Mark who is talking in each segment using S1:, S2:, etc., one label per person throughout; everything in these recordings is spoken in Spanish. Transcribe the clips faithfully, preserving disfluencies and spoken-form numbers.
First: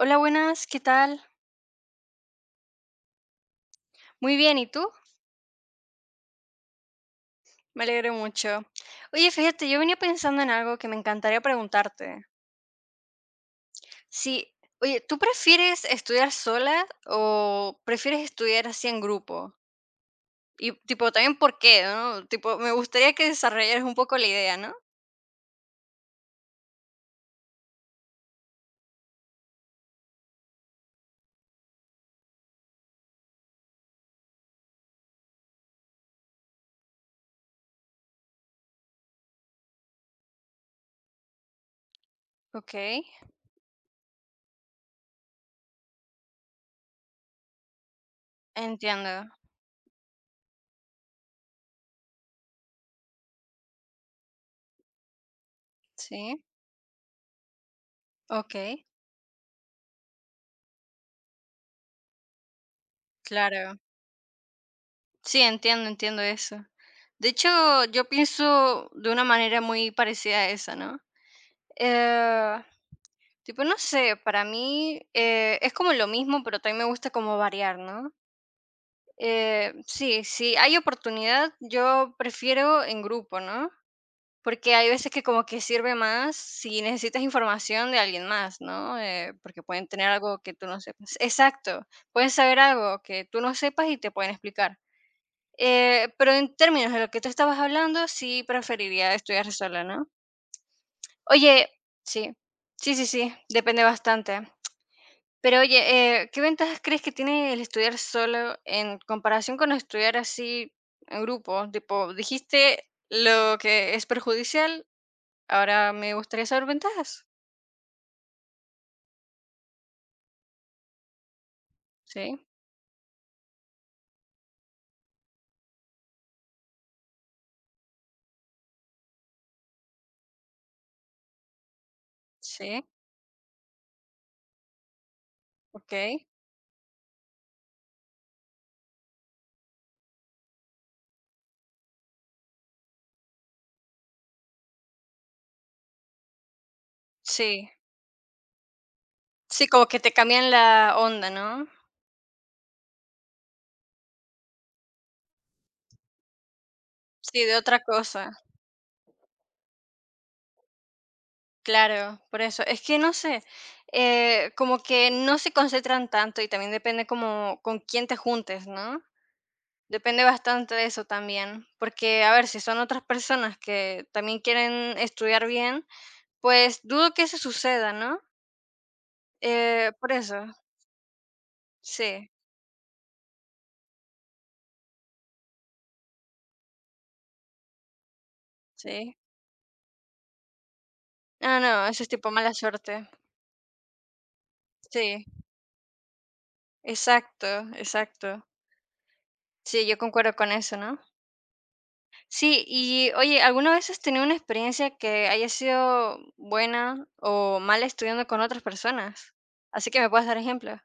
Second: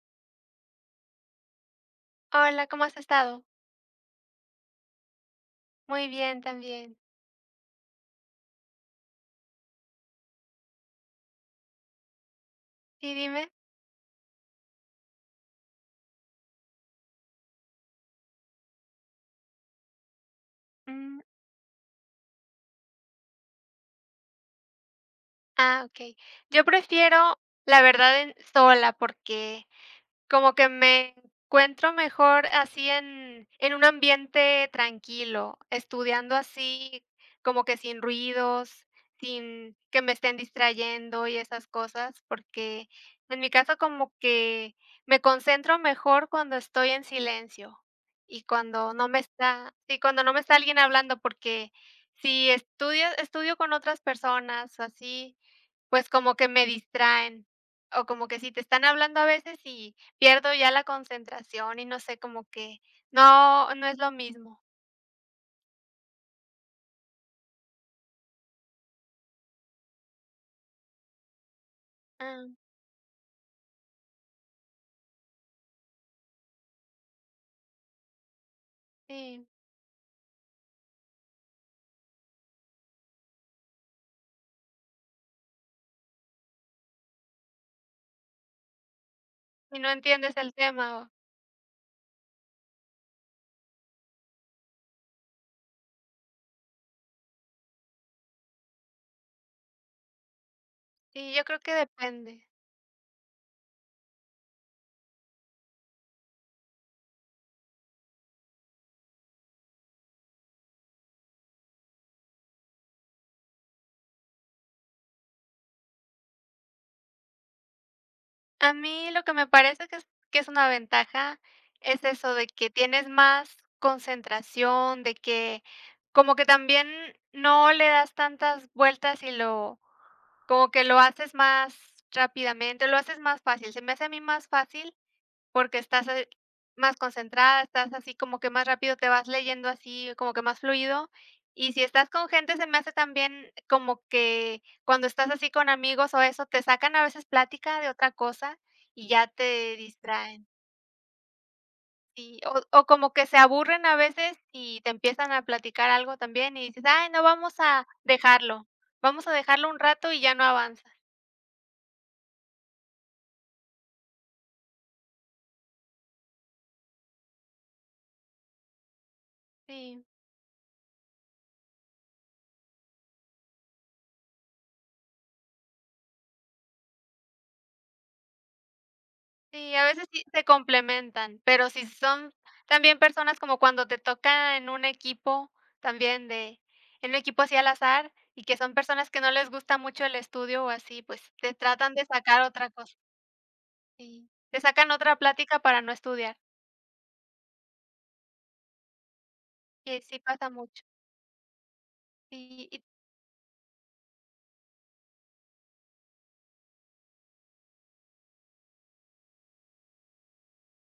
S1: Hola, buenas, ¿qué tal?
S2: Hola, ¿cómo has estado?
S1: Muy bien, ¿y tú?
S2: Muy bien también.
S1: Me alegro mucho. Oye, fíjate, yo venía pensando en algo que me encantaría preguntarte.
S2: Sí, dime.
S1: Sí, oye, ¿tú prefieres estudiar sola o prefieres estudiar así en grupo? Y tipo,
S2: Mm,
S1: también por qué, ¿no? Tipo, me gustaría que desarrollaras un poco la idea, ¿no?
S2: ah, okey. Yo prefiero, la verdad, en sola, porque como que me encuentro mejor así en en un ambiente tranquilo, estudiando así, como que sin ruidos, sin que me estén distrayendo y esas cosas,
S1: Ok,
S2: porque en mi caso como que me concentro mejor cuando estoy en silencio y cuando no me
S1: entiendo.
S2: está sí, cuando no me está alguien hablando, porque si estudio estudio con otras personas o así, pues como
S1: Sí,
S2: que me distraen, o como que si
S1: ok,
S2: te están hablando a veces y pierdo ya la concentración y no sé, como que no
S1: claro.
S2: no es lo mismo.
S1: Sí, entiendo, entiendo eso. De hecho, yo pienso de una manera muy parecida a esa, ¿no?
S2: Ah,
S1: Eh, Tipo, no sé, para mí eh, es como lo mismo, pero también me gusta como variar, ¿no?
S2: sí,
S1: Eh, sí, sí, hay oportunidad, yo prefiero en grupo, ¿no? Porque hay veces que como que sirve más si necesitas información de alguien más, ¿no? Eh, porque
S2: y
S1: pueden
S2: no
S1: tener
S2: entiendes
S1: algo
S2: el
S1: que tú no
S2: tema. O
S1: sepas. Exacto, pueden saber algo que tú no sepas y te pueden explicar. Eh, pero en términos de lo que tú estabas hablando, sí preferiría estudiar sola, ¿no?
S2: sí, yo creo
S1: Oye,
S2: que
S1: sí,
S2: depende.
S1: sí, sí, sí, depende bastante. Pero oye, eh, ¿qué ventajas crees que tiene el estudiar solo en comparación con estudiar así en grupo? Tipo, dijiste lo que es perjudicial, ahora me gustaría saber ventajas.
S2: A mí lo que me parece que es que es una ventaja es eso de
S1: Sí,
S2: que tienes más concentración, de que como que también no le das tantas vueltas y lo como que lo haces más
S1: sí,
S2: rápidamente, lo haces más fácil. Se me hace a mí más fácil porque
S1: ok,
S2: estás, eh, más concentrada, estás así como que más rápido te vas leyendo así, como que más fluido. Y si estás con gente, se me hace también como que cuando estás así con amigos o eso, te sacan a veces
S1: sí.
S2: plática de otra cosa y ya
S1: Sí,
S2: te
S1: como que te
S2: distraen.
S1: cambian la onda, ¿no?
S2: Sí, o o como que se aburren a veces y te empiezan a platicar algo también y dices: "Ay, no,
S1: Sí,
S2: vamos
S1: de otra
S2: a
S1: cosa,
S2: dejarlo, vamos a dejarlo un rato", y ya no avanza.
S1: claro, por eso. Es que no sé, eh, como que no se concentran tanto y también depende como con quién te juntes, ¿no?
S2: Sí.
S1: Depende bastante de eso también, porque a ver, si son otras personas que también quieren estudiar bien, pues dudo que eso suceda, ¿no?
S2: Sí, a
S1: Eh,
S2: veces
S1: por
S2: sí
S1: eso,
S2: se complementan, pero si
S1: sí,
S2: son también personas como cuando te toca en un equipo también de en un equipo así al azar y que son personas
S1: sí.
S2: que no les gusta mucho el estudio o así, pues te
S1: No, no,
S2: tratan
S1: eso
S2: de
S1: es tipo
S2: sacar
S1: mala
S2: otra cosa.
S1: suerte.
S2: Sí, te sacan otra
S1: Sí,
S2: plática para no estudiar,
S1: exacto, exacto. Sí, yo
S2: y sí
S1: concuerdo
S2: pasa
S1: con eso,
S2: mucho.
S1: ¿no? Sí,
S2: Sí, y
S1: y oye, ¿alguna vez has tenido una experiencia que haya sido buena o mala estudiando con otras personas? Así que me puedes dar ejemplo.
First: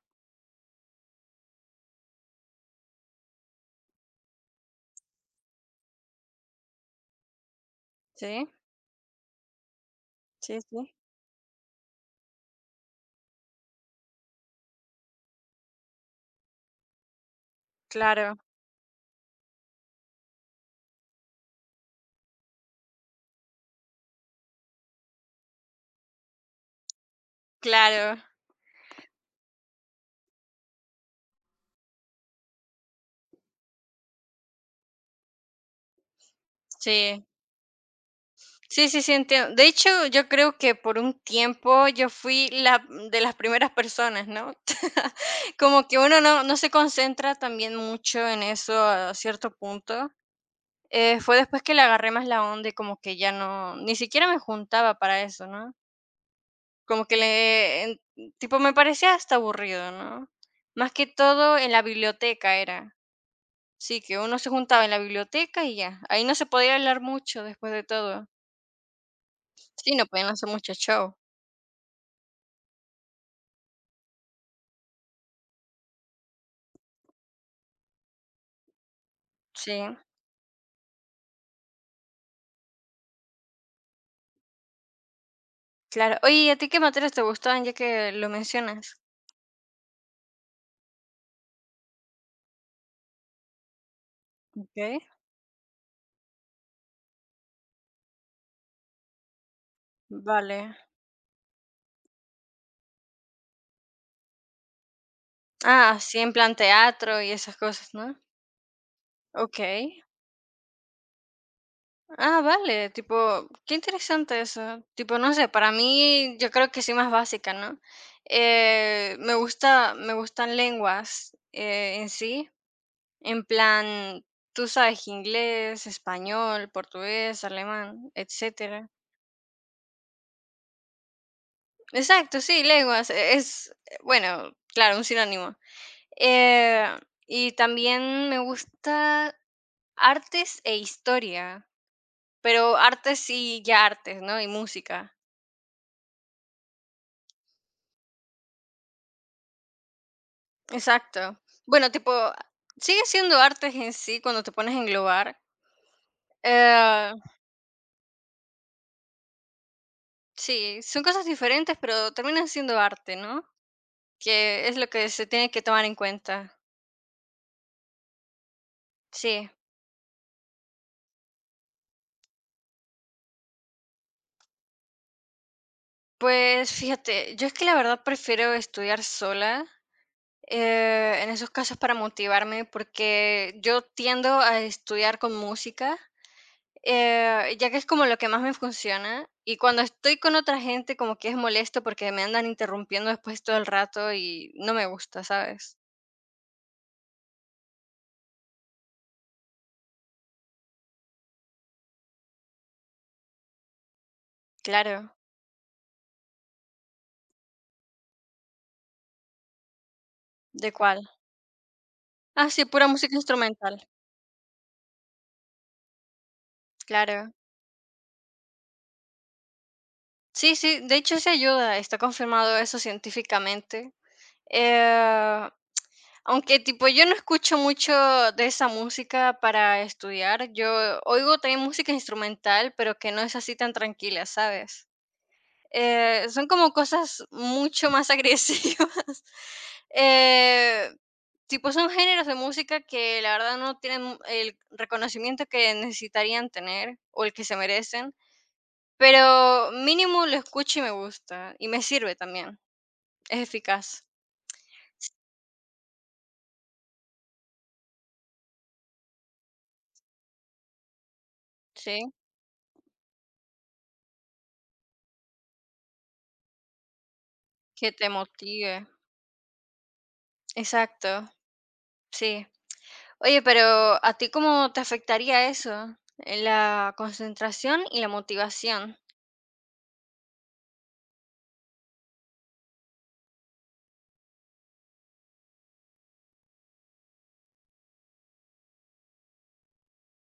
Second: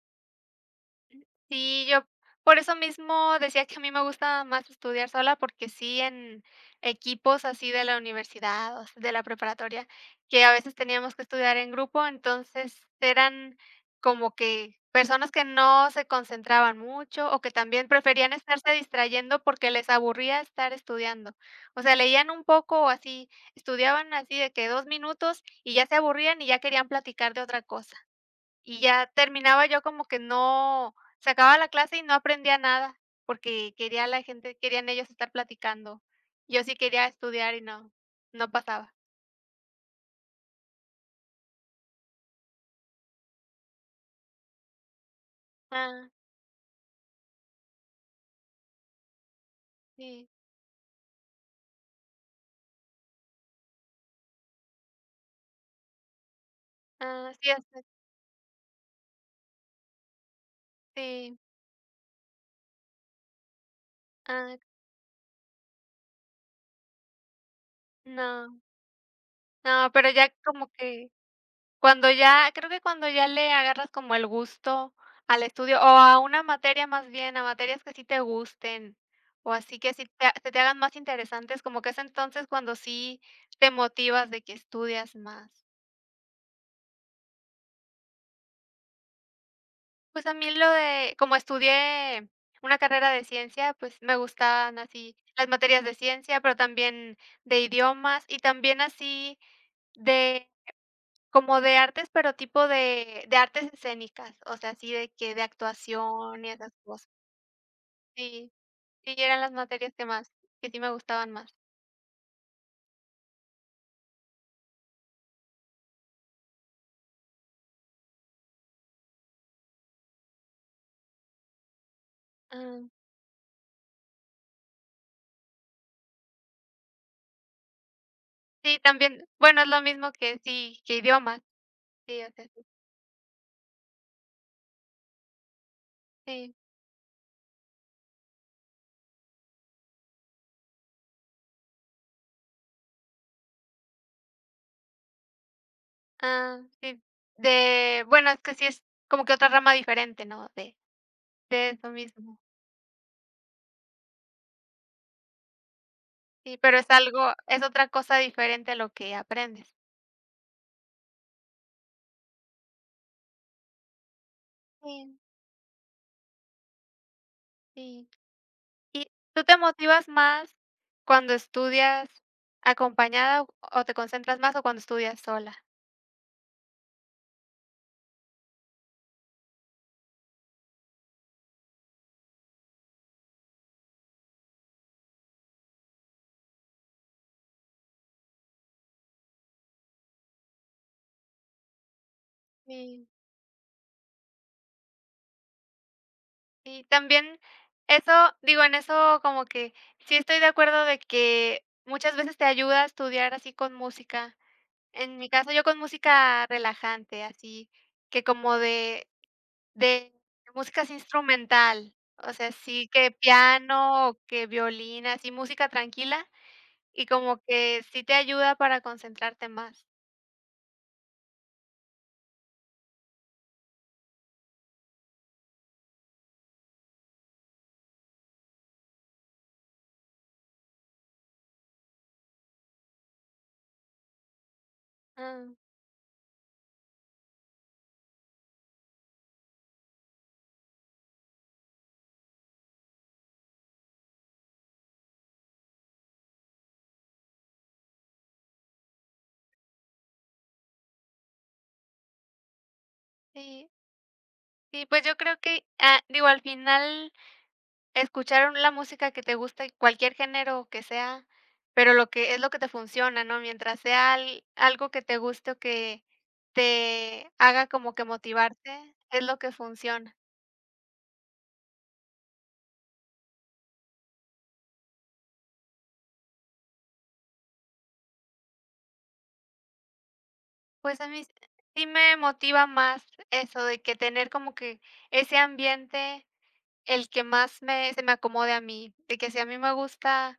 S2: sí, yo por eso mismo decía que a mí me gusta más estudiar sola, porque sí, en equipos así de la
S1: Sí,
S2: universidad, o s- de la preparatoria, que a
S1: sí,
S2: veces
S1: sí.
S2: teníamos que estudiar en grupo, entonces eran como que personas que no se concentraban mucho o que también preferían
S1: Claro,
S2: estarse distrayendo porque les aburría estar estudiando. O sea, leían un poco o así, estudiaban así de que dos minutos y ya se aburrían y ya querían platicar de otra cosa.
S1: claro.
S2: Y ya terminaba yo como que no se acababa la clase y no aprendía nada, porque quería la gente querían ellos estar platicando. Yo sí quería
S1: Sí.
S2: estudiar y no, no
S1: Sí,
S2: pasaba.
S1: sí, sí, entiendo. De hecho, yo creo que por un tiempo yo fui la mm, de las primeras personas, ¿no? Como que
S2: Ah,
S1: uno no, no se concentra también mucho en eso a cierto punto.
S2: sí,
S1: Eh, fue después que le agarré más la onda y como que ya no, ni siquiera me juntaba para eso, ¿no? Como que
S2: ah, sí,
S1: le,
S2: así,
S1: en- tipo, me parecía hasta aburrido, ¿no? Más que
S2: sí,
S1: todo en la biblioteca era. Sí, que uno se
S2: ah,
S1: juntaba en la biblioteca y ya. Ahí no se podía hablar mucho después de todo.
S2: no, no,
S1: Sí, no
S2: pero
S1: podían
S2: ya
S1: hacer
S2: como
S1: mucho
S2: que
S1: show.
S2: Cuando ya creo que cuando ya le agarras como el gusto al estudio, o a una materia más bien, a materias que sí te gusten, o así
S1: Sí.
S2: que sí te se te hagan más interesantes, como que es entonces cuando sí te motivas de que estudias más.
S1: Claro. Oye, ¿y a ti qué materias te gustaban ya que lo mencionas?
S2: Pues a mí lo de como estudié una carrera de ciencia, pues me gustaban
S1: Okey,
S2: así las materias de ciencia, pero también de idiomas y también así de
S1: vale.
S2: como de artes, pero tipo de de artes escénicas, o sea, así de que de
S1: Ah, sí, en
S2: actuación y
S1: plan
S2: esas cosas.
S1: teatro y esas cosas, ¿no?
S2: Sí, sí, eran las materias
S1: Okey.
S2: que más que sí me gustaban más.
S1: Ah, vale, tipo, qué interesante eso. Tipo, no sé, para mí yo creo que sí más básica, ¿no? Eh, me gusta me gustan lenguas, eh, en sí,
S2: Ah,
S1: en plan, tú sabes, inglés, español, portugués, alemán,
S2: sí,
S1: etcétera.
S2: también, bueno, es lo mismo que sí, que idiomas. Sí, o
S1: Exacto,
S2: sea,
S1: sí,
S2: sí.
S1: lenguas, e es, eh, bueno, claro, un sinónimo.
S2: Sí.
S1: Eh, y también me gusta artes e historia, pero artes y ya artes, ¿no? Y música.
S2: Ah, sí. De bueno, es que sí es como que otra rama diferente, ¿no? De
S1: Exacto.
S2: de eso
S1: Bueno, tipo,
S2: mismo.
S1: sigue siendo artes en sí cuando te pones a englobar.
S2: Sí, pero es
S1: Eh,
S2: algo es otra cosa diferente a lo que aprendes.
S1: sí, son cosas diferentes, pero terminan siendo arte, ¿no? Que es lo que
S2: Sí,
S1: se tiene que tomar en cuenta.
S2: sí. ¿Y tú
S1: Sí.
S2: te motivas más cuando estudias acompañada o o te concentras más o cuando estudias sola?
S1: Pues fíjate, yo es que la verdad prefiero estudiar sola eh, en esos casos para motivarme, porque yo tiendo a estudiar con música, eh, ya que es como lo que más me funciona. Y cuando estoy con otra gente, como que es molesto porque me andan
S2: Sí.
S1: interrumpiendo después todo el rato y no me gusta, ¿sabes?
S2: Y también eso, digo, en eso como que sí estoy de acuerdo de que muchas veces te ayuda a estudiar así con música.
S1: Claro.
S2: En mi caso, yo con música relajante, así que como de de
S1: ¿De
S2: música así
S1: cuál?
S2: instrumental, o
S1: Ah,
S2: sea,
S1: sí, pura
S2: sí que
S1: música instrumental.
S2: piano o que violín, así música tranquila y
S1: Claro.
S2: como que sí te ayuda para concentrarte más.
S1: Sí, sí, de hecho se ayuda, está confirmado eso científicamente. Eh, Aunque tipo yo no escucho mucho de esa música para estudiar, yo oigo también música instrumental, pero que no es así tan tranquila, ¿sabes?
S2: Ah,
S1: Eh, son como cosas mucho más agresivas. Eh, Tipo son géneros de música que la verdad no tienen el reconocimiento que necesitarían tener o el que se merecen, pero mínimo lo escucho y me gusta y me sirve también. Es
S2: sí.
S1: eficaz,
S2: Sí, pues yo creo que, ah, digo, al final escuchar la música que te gusta, cualquier género que sea, pero lo
S1: ¿sí?
S2: que es lo que te funciona, ¿no? Mientras sea al- algo que te guste o que te haga
S1: Que
S2: como que
S1: te motive.
S2: motivarte, es lo que funciona.
S1: Exacto, sí. Oye, pero ¿a ti cómo te afectaría eso? En la concentración y la motivación.
S2: Pues a mí sí me motiva más eso de que tener como que ese ambiente, el que más me se me acomode a mí, de que si a mí me gusta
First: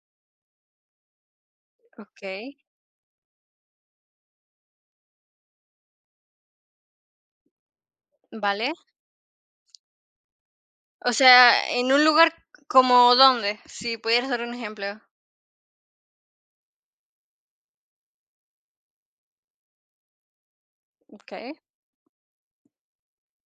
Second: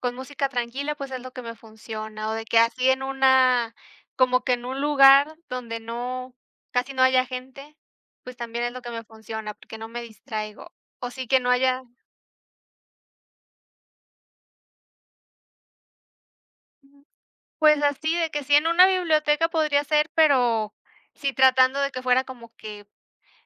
S2: con música tranquila, pues es lo que me funciona, o de
S1: Okey,
S2: que así en una como que en un lugar donde no casi no haya gente, pues también es
S1: vale.
S2: lo que me funciona, porque no me distraigo. O
S1: O
S2: sí que no
S1: sea,
S2: haya,
S1: en un lugar ¿como dónde? Si pudieras dar un ejemplo.
S2: pues así, de que sí en una biblioteca podría ser, pero sí
S1: Okey.
S2: tratando de que fuera como que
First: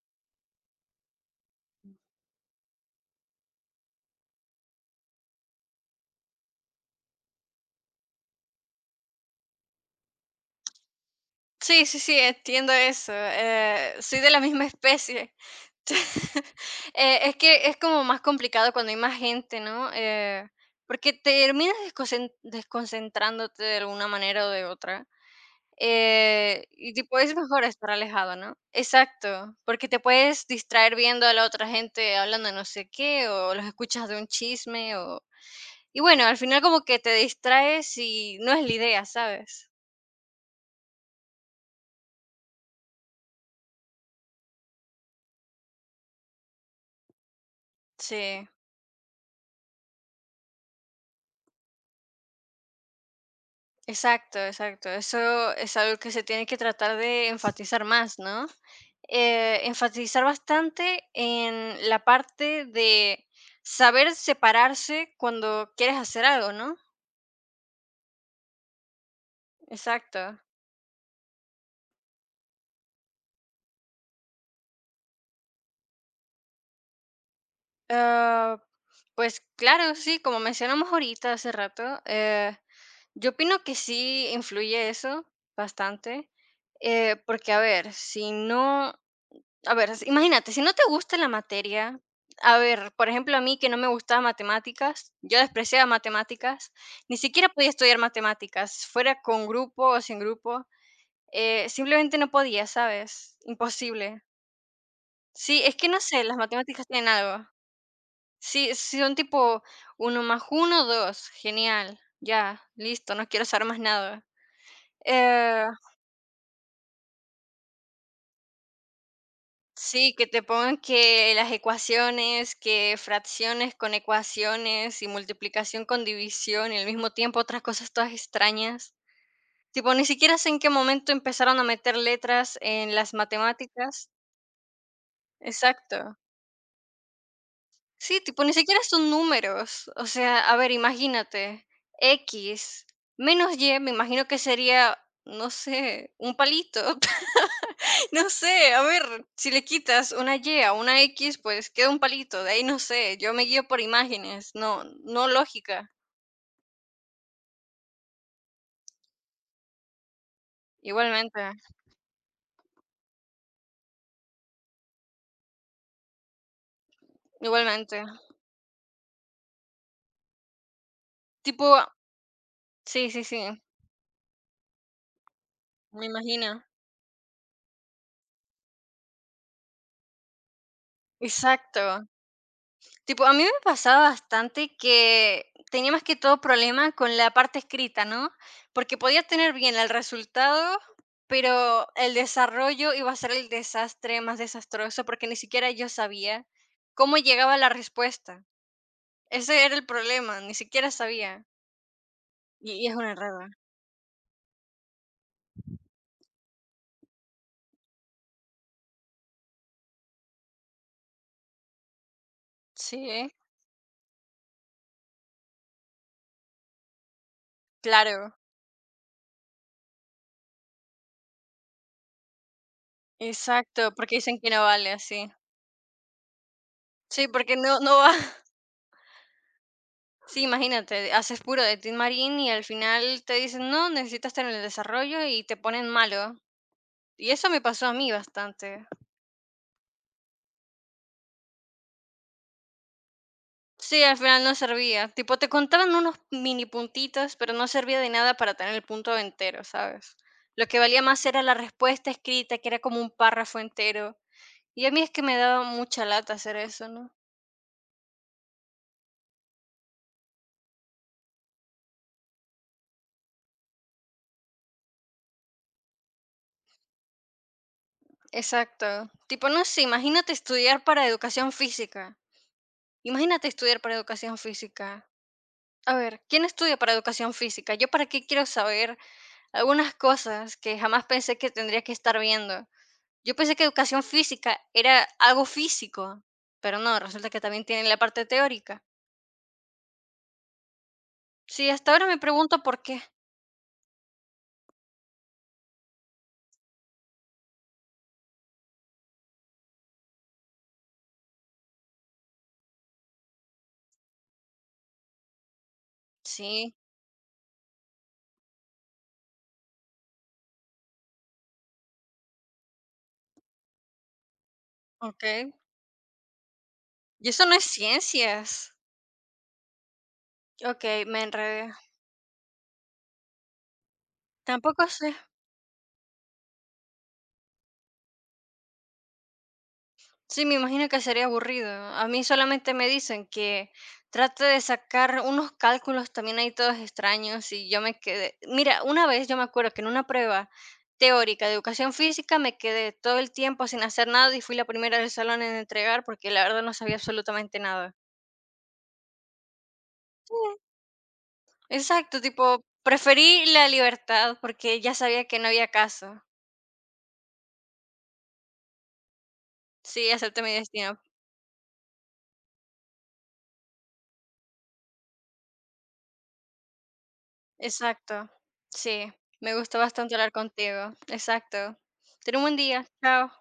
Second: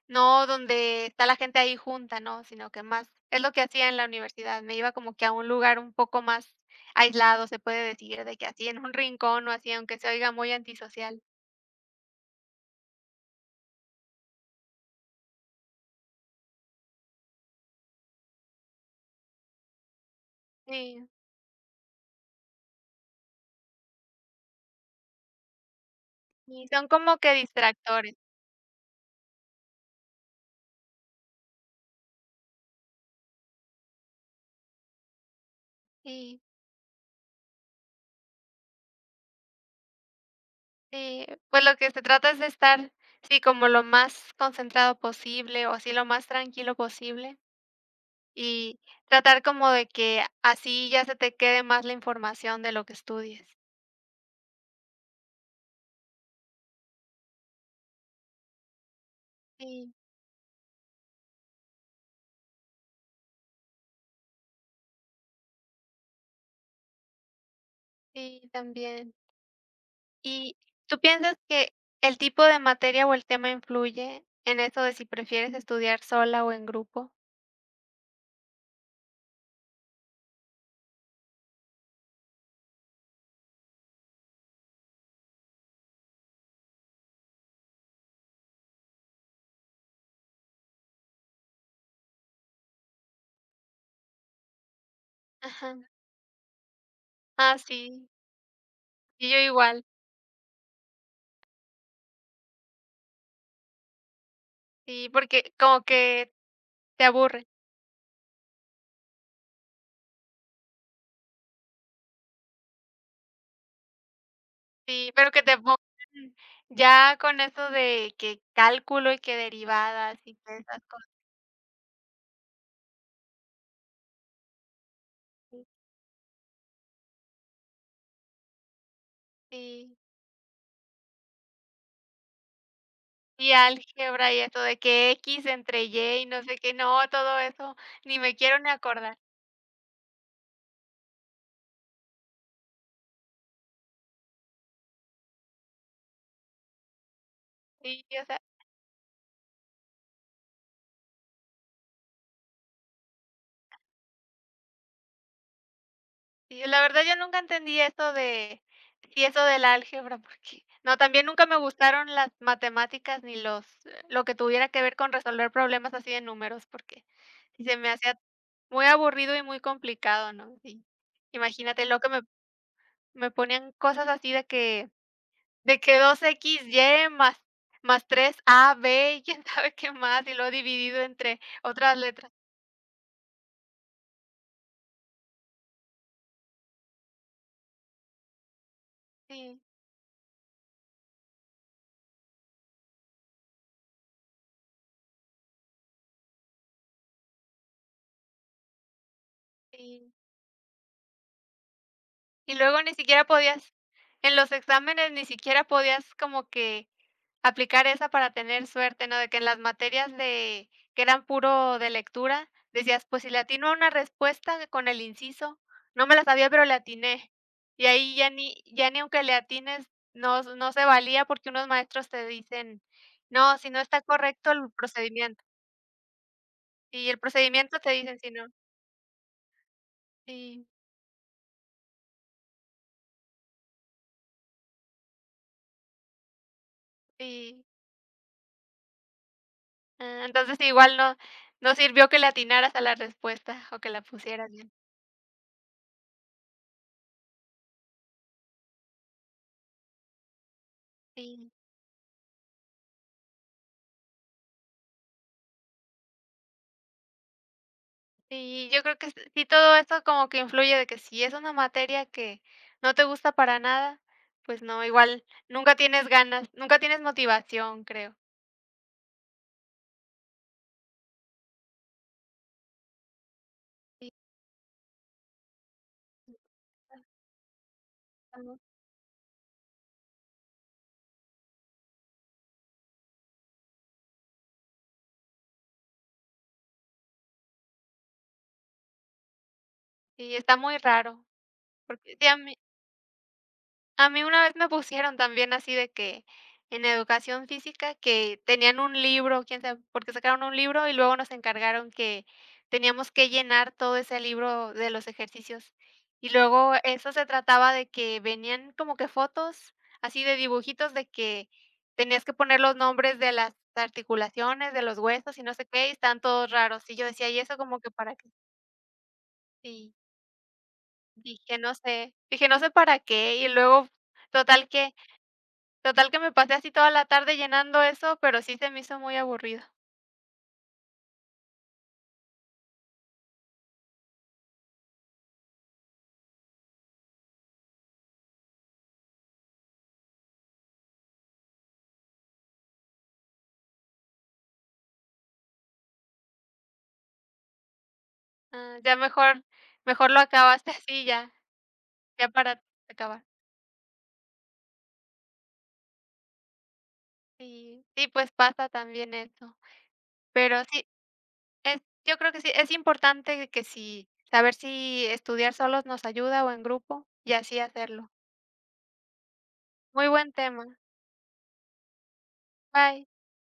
S2: no, donde está la gente ahí junta, no, sino que más es lo que hacía en la universidad, me iba como que a un lugar un poco más aislado, se puede decir, de que así en un rincón o así, aunque se oiga muy antisocial.
S1: Sí, sí, sí, entiendo eso, eh, soy de la misma especie. Eh, es que es como más complicado cuando hay más gente, ¿no? Eh,
S2: Sí,
S1: porque te terminas desconcen desconcentrándote de alguna manera o de otra. Eh,
S2: y son
S1: y
S2: como
S1: tipo,
S2: que
S1: es mejor estar
S2: distractores.
S1: alejado, ¿no? Exacto, porque te puedes distraer viendo a la otra gente hablando de no sé qué, o los escuchas de un chisme, o... Y bueno, al
S2: Sí,
S1: final como que te distraes y no es la idea, ¿sabes?
S2: sí, pues lo que se trata es de estar, sí, como lo más concentrado posible o así lo más tranquilo posible
S1: Sí,
S2: y tratar como de que así ya se te quede más la información de lo que estudies.
S1: exacto, exacto. Eso es algo que se tiene que tratar de enfatizar más, ¿no? Eh,
S2: Sí,
S1: enfatizar bastante en la parte de saber separarse cuando quieres hacer algo, ¿no?
S2: sí, también.
S1: Exacto.
S2: ¿Y tú piensas que el tipo de materia o el tema influye en eso de si prefieres estudiar sola o en grupo?
S1: Ah, pues claro, sí, como mencionamos ahorita hace rato, eh, yo opino que sí influye eso bastante, eh, porque a ver, si no, a ver, s- imagínate, si no te gusta la materia, a ver, por ejemplo, a mí que no me gustaba matemáticas, yo
S2: Ajá.
S1: despreciaba matemáticas, ni siquiera
S2: Ah,
S1: podía estudiar
S2: sí,
S1: matemáticas, fuera
S2: y yo
S1: con
S2: igual.
S1: grupo o sin grupo, eh, simplemente no podía, ¿sabes? Imposible.
S2: Sí, porque
S1: Sí, es
S2: como
S1: que no sé,
S2: que
S1: las matemáticas
S2: te
S1: tienen algo.
S2: aburre.
S1: Sí, sí, son tipo uno más uno dos, Genial, ya, listo, no quiero saber más nada.
S2: Sí, pero que te
S1: Eh,
S2: pongan ya con eso de que cálculo y que
S1: sí,
S2: derivadas
S1: que
S2: y
S1: te
S2: que
S1: pongan
S2: esas cosas.
S1: que las ecuaciones, que fracciones con ecuaciones y multiplicación con división, y al mismo tiempo otras cosas todas extrañas. Tipo,
S2: Sí,
S1: ni siquiera sé en qué momento empezaron a meter letras en las
S2: y
S1: matemáticas.
S2: álgebra y eso de que X entre Y
S1: Exacto.
S2: y no sé qué, no, todo eso ni
S1: Sí,
S2: me
S1: tipo, ni
S2: quiero ni
S1: siquiera son
S2: acordar.
S1: números. O sea, a ver, imagínate, X menos Y, me imagino que sería, no sé, un palito.
S2: Sí, o
S1: No
S2: sea.
S1: sé, a ver, si le quitas una Y a una X, pues queda un palito. De ahí no sé, yo me guío por imágenes, no, no lógica.
S2: Y la verdad yo nunca entendí eso de sí, eso del álgebra, porque no, también
S1: Igualmente,
S2: nunca me gustaron las matemáticas ni los eh, lo que tuviera que ver con resolver problemas así de números, porque sí se me
S1: igualmente.
S2: hacía muy aburrido y muy complicado, ¿no? Sí.
S1: Tipo,
S2: Imagínate, lo que me
S1: sí, sí,
S2: me
S1: sí,
S2: ponían cosas así de que de que
S1: me
S2: dos
S1: imagino.
S2: x y más más tres a b y quién sabe qué más, y luego dividido entre
S1: Exacto.
S2: otras letras.
S1: Tipo, a mí me pasaba bastante que tenía más que todo problema con la parte escrita, ¿no? Porque podía tener
S2: Sí,
S1: bien el resultado, pero el desarrollo iba a ser el desastre más desastroso porque ni siquiera yo sabía cómo llegaba la respuesta. Ese era el
S2: sí.
S1: problema, ni siquiera sabía.
S2: Y
S1: Y,
S2: luego
S1: y
S2: ni
S1: es un
S2: siquiera
S1: enredo.
S2: podías en los exámenes ni siquiera podías como que aplicar esa para tener suerte, ¿no? De que en las materias de que eran puro de lectura, decías,
S1: Sí,
S2: pues si
S1: ¿eh?
S2: le atino a una respuesta con el inciso, no me la sabía, pero le atiné. Y ahí ya
S1: Claro.
S2: ni ya ni aunque le atines, no no se valía porque unos maestros te dicen: "No, si no
S1: Exacto,
S2: está
S1: porque dicen que
S2: correcto
S1: no
S2: el
S1: vale así.
S2: procedimiento". Y el
S1: Sí, porque
S2: procedimiento
S1: no,
S2: te
S1: no va.
S2: dicen si no.
S1: Sí,
S2: Sí,
S1: imagínate, haces puro de Tin Marín y al final te dicen, no, necesitas estar en el desarrollo y te ponen malo. Y eso me
S2: sí.
S1: pasó a mí bastante.
S2: Ah, entonces igual no no sirvió que le atinaras a la respuesta o que la
S1: Sí, al final
S2: pusieras
S1: no
S2: bien.
S1: servía. Tipo, te contaban unos mini puntitos, pero no servía de nada para tener el punto entero, ¿sabes? Lo que valía más era
S2: Sí,
S1: la respuesta escrita, que era como un párrafo entero. Y a mí es que me daba mucha lata hacer eso, ¿no?
S2: sí, yo creo que s sí todo eso como que influye de que si es una materia que no te gusta para nada, pues no, igual nunca tienes ganas, nunca tienes motivación, creo.
S1: Exacto. Tipo, no sé, imagínate estudiar para educación física. Imagínate estudiar para
S2: Sí,
S1: educación física. A ver, ¿quién estudia para educación física? ¿Yo para
S2: sí,
S1: qué
S2: está
S1: quiero
S2: muy
S1: saber algunas cosas que jamás pensé que tendría que estar viendo? Yo pensé que educación física era algo físico, pero no, resulta que también tienen la parte teórica.
S2: sí, está muy raro,
S1: Sí, hasta ahora
S2: porque
S1: me
S2: sí, a mí
S1: pregunto por qué.
S2: a mí una vez me pusieron también así de que en educación física que tenían un libro, quién sabe porque sacaron un libro, y luego nos encargaron que teníamos que llenar todo ese libro de los ejercicios. Y luego
S1: Sí,
S2: eso se trataba de que venían como que fotos así de dibujitos de que tenías que poner los nombres de las articulaciones, de los huesos y no
S1: ok.
S2: sé qué, y están todos raros. Y yo decía,
S1: Y
S2: ¿y
S1: eso no
S2: eso
S1: es
S2: como que para qué?
S1: ciencias.
S2: Y
S1: Ok, me
S2: dije,
S1: enredé.
S2: no sé, dije, no sé para qué. Y luego, total
S1: Tampoco
S2: que
S1: sé.
S2: total que me pasé así toda la tarde llenando eso, pero sí se me hizo muy aburrido.
S1: Sí, me imagino que sería aburrido. A mí solamente me dicen que trate de sacar unos cálculos también ahí todos extraños y yo me quedé. Mira, una vez yo me acuerdo que en una prueba teórica de educación física me quedé todo el tiempo sin hacer nada y fui la primera del salón en entregar porque la verdad no sabía absolutamente nada.
S2: Ah, ya mejor mejor lo acabaste así ya,
S1: Exacto,
S2: ya
S1: tipo,
S2: para acabar.
S1: preferí la libertad porque ya sabía que no había caso.
S2: Sí, sí, pues pasa también eso.
S1: Sí, acepté mi
S2: Pero sí,
S1: destino.
S2: es yo creo que sí, es importante que si saber si estudiar solos nos ayuda o en grupo y así hacerlo.
S1: Exacto. Sí, me gustó
S2: Muy
S1: bastante
S2: buen
S1: hablar
S2: tema.
S1: contigo. Exacto. Ten un buen día.
S2: Bye.
S1: Chao.